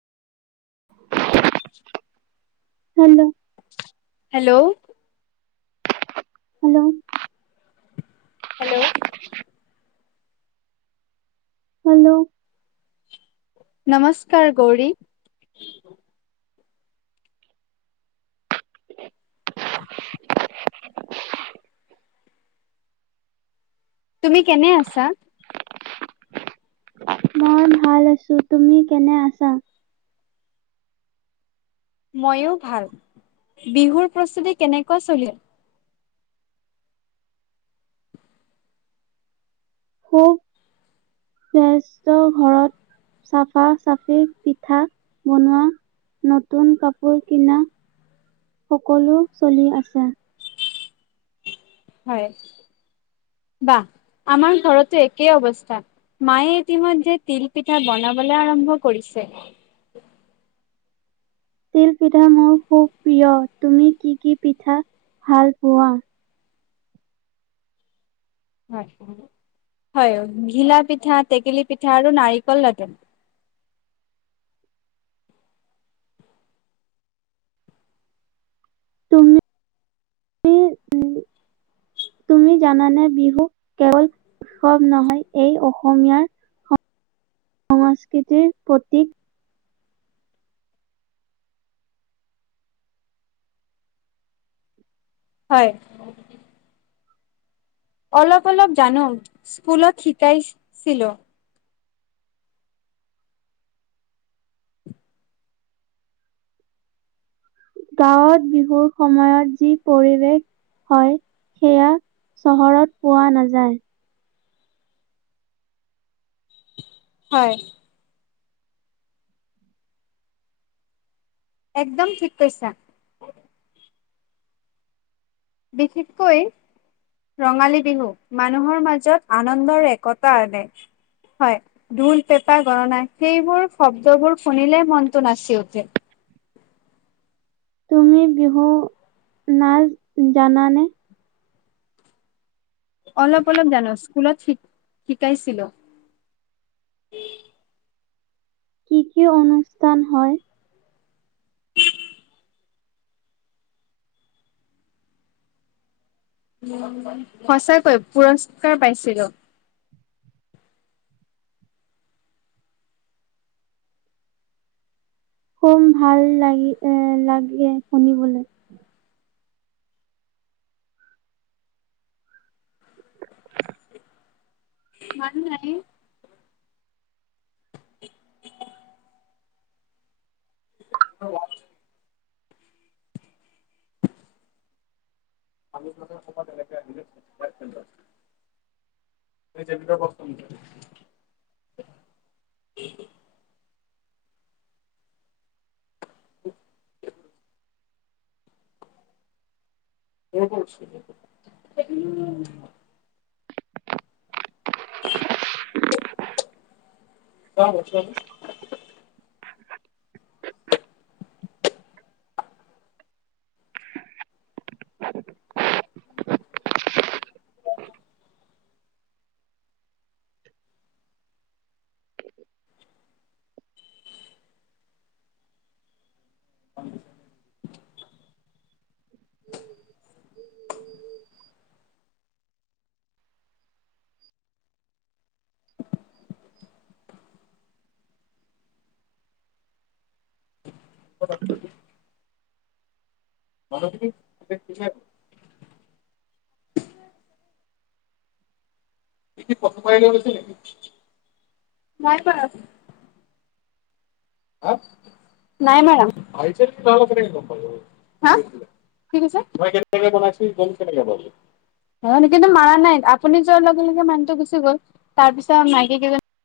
Hello hello hello hello [unintelligible] hello নমস্কাৰ গৌৰি। তুমি কেনে আছা। মই ভাল আছো তুমি কেনে আছা। ময়ো ভাল বিহুৰ প্ৰস্তুতি কেনেকুৱা চলিছে। খুব ব্যসত ঘৰত। চাফা চাফি পিঠা বনোৱা। নতুন কাপোৰ কিনা সকলো চলি আছে। হয় বাহ আমাৰ ঘৰতৈ একেই অৱস্থা। মায়ে ইতিমধ্যে তিল পিঠা বনাবলৈ আৰম্ভ কৰিছে। তিল পিঠা মোৰ খুব প্ৰিয় তুমি কি কি পিঠা ভাল পোৱা। হয় হয় ঘিলা পিঠা টেকেলি পিঠা আৰু নাৰিকল লাৰু। তুমি উ তুমি জানানে বিহু কেৱল। কম নহয় এই অসমীয়াৰ সংস্কৃতিৰ প্ৰতীক হয়। অলপ অলপ জানো স্কুলত শিকাইছিলো। গাঁৱত বিহুৰ সময়ত যি পৰিৱেশ হয়, সেয়া চহৰত পোৱা নাযায়। হয়। একদম ঠিক কৈছা। বিশেষকৈ ৰঙালী বিহু মানুহৰ মাজত আনন্দৰ একতা আনে। হয়, ঢোল পেঁপা গণনা সেইবোৰ শব্দবোৰ শুনিলে মনটো নাচি উঠে। তুমি বিহু নাচ জানানে? অলপ অলপ জানো স্কুলত শি-শিকাইছিলো। কি কি অনুষ্ঠান হয়? সচাকৈ পুৰস্কাৰ পাইছিলো। খোপ ভাল লাগি এ লাগে শুনিবলৈ। মানুহ লাগে। [inaudible] [inaudible] [inaudible] [inaudible] [inaudible] [inaudible] [inaudible] [inaudible] নাই মাৰা। হা কি কৈছে? অ', কিন্তু মাৰা নাই আপুনি যোৱাৰ লগে লগে মানহটো গুচি গ'ল। তাৰ পিছত মাইকী কেইজনী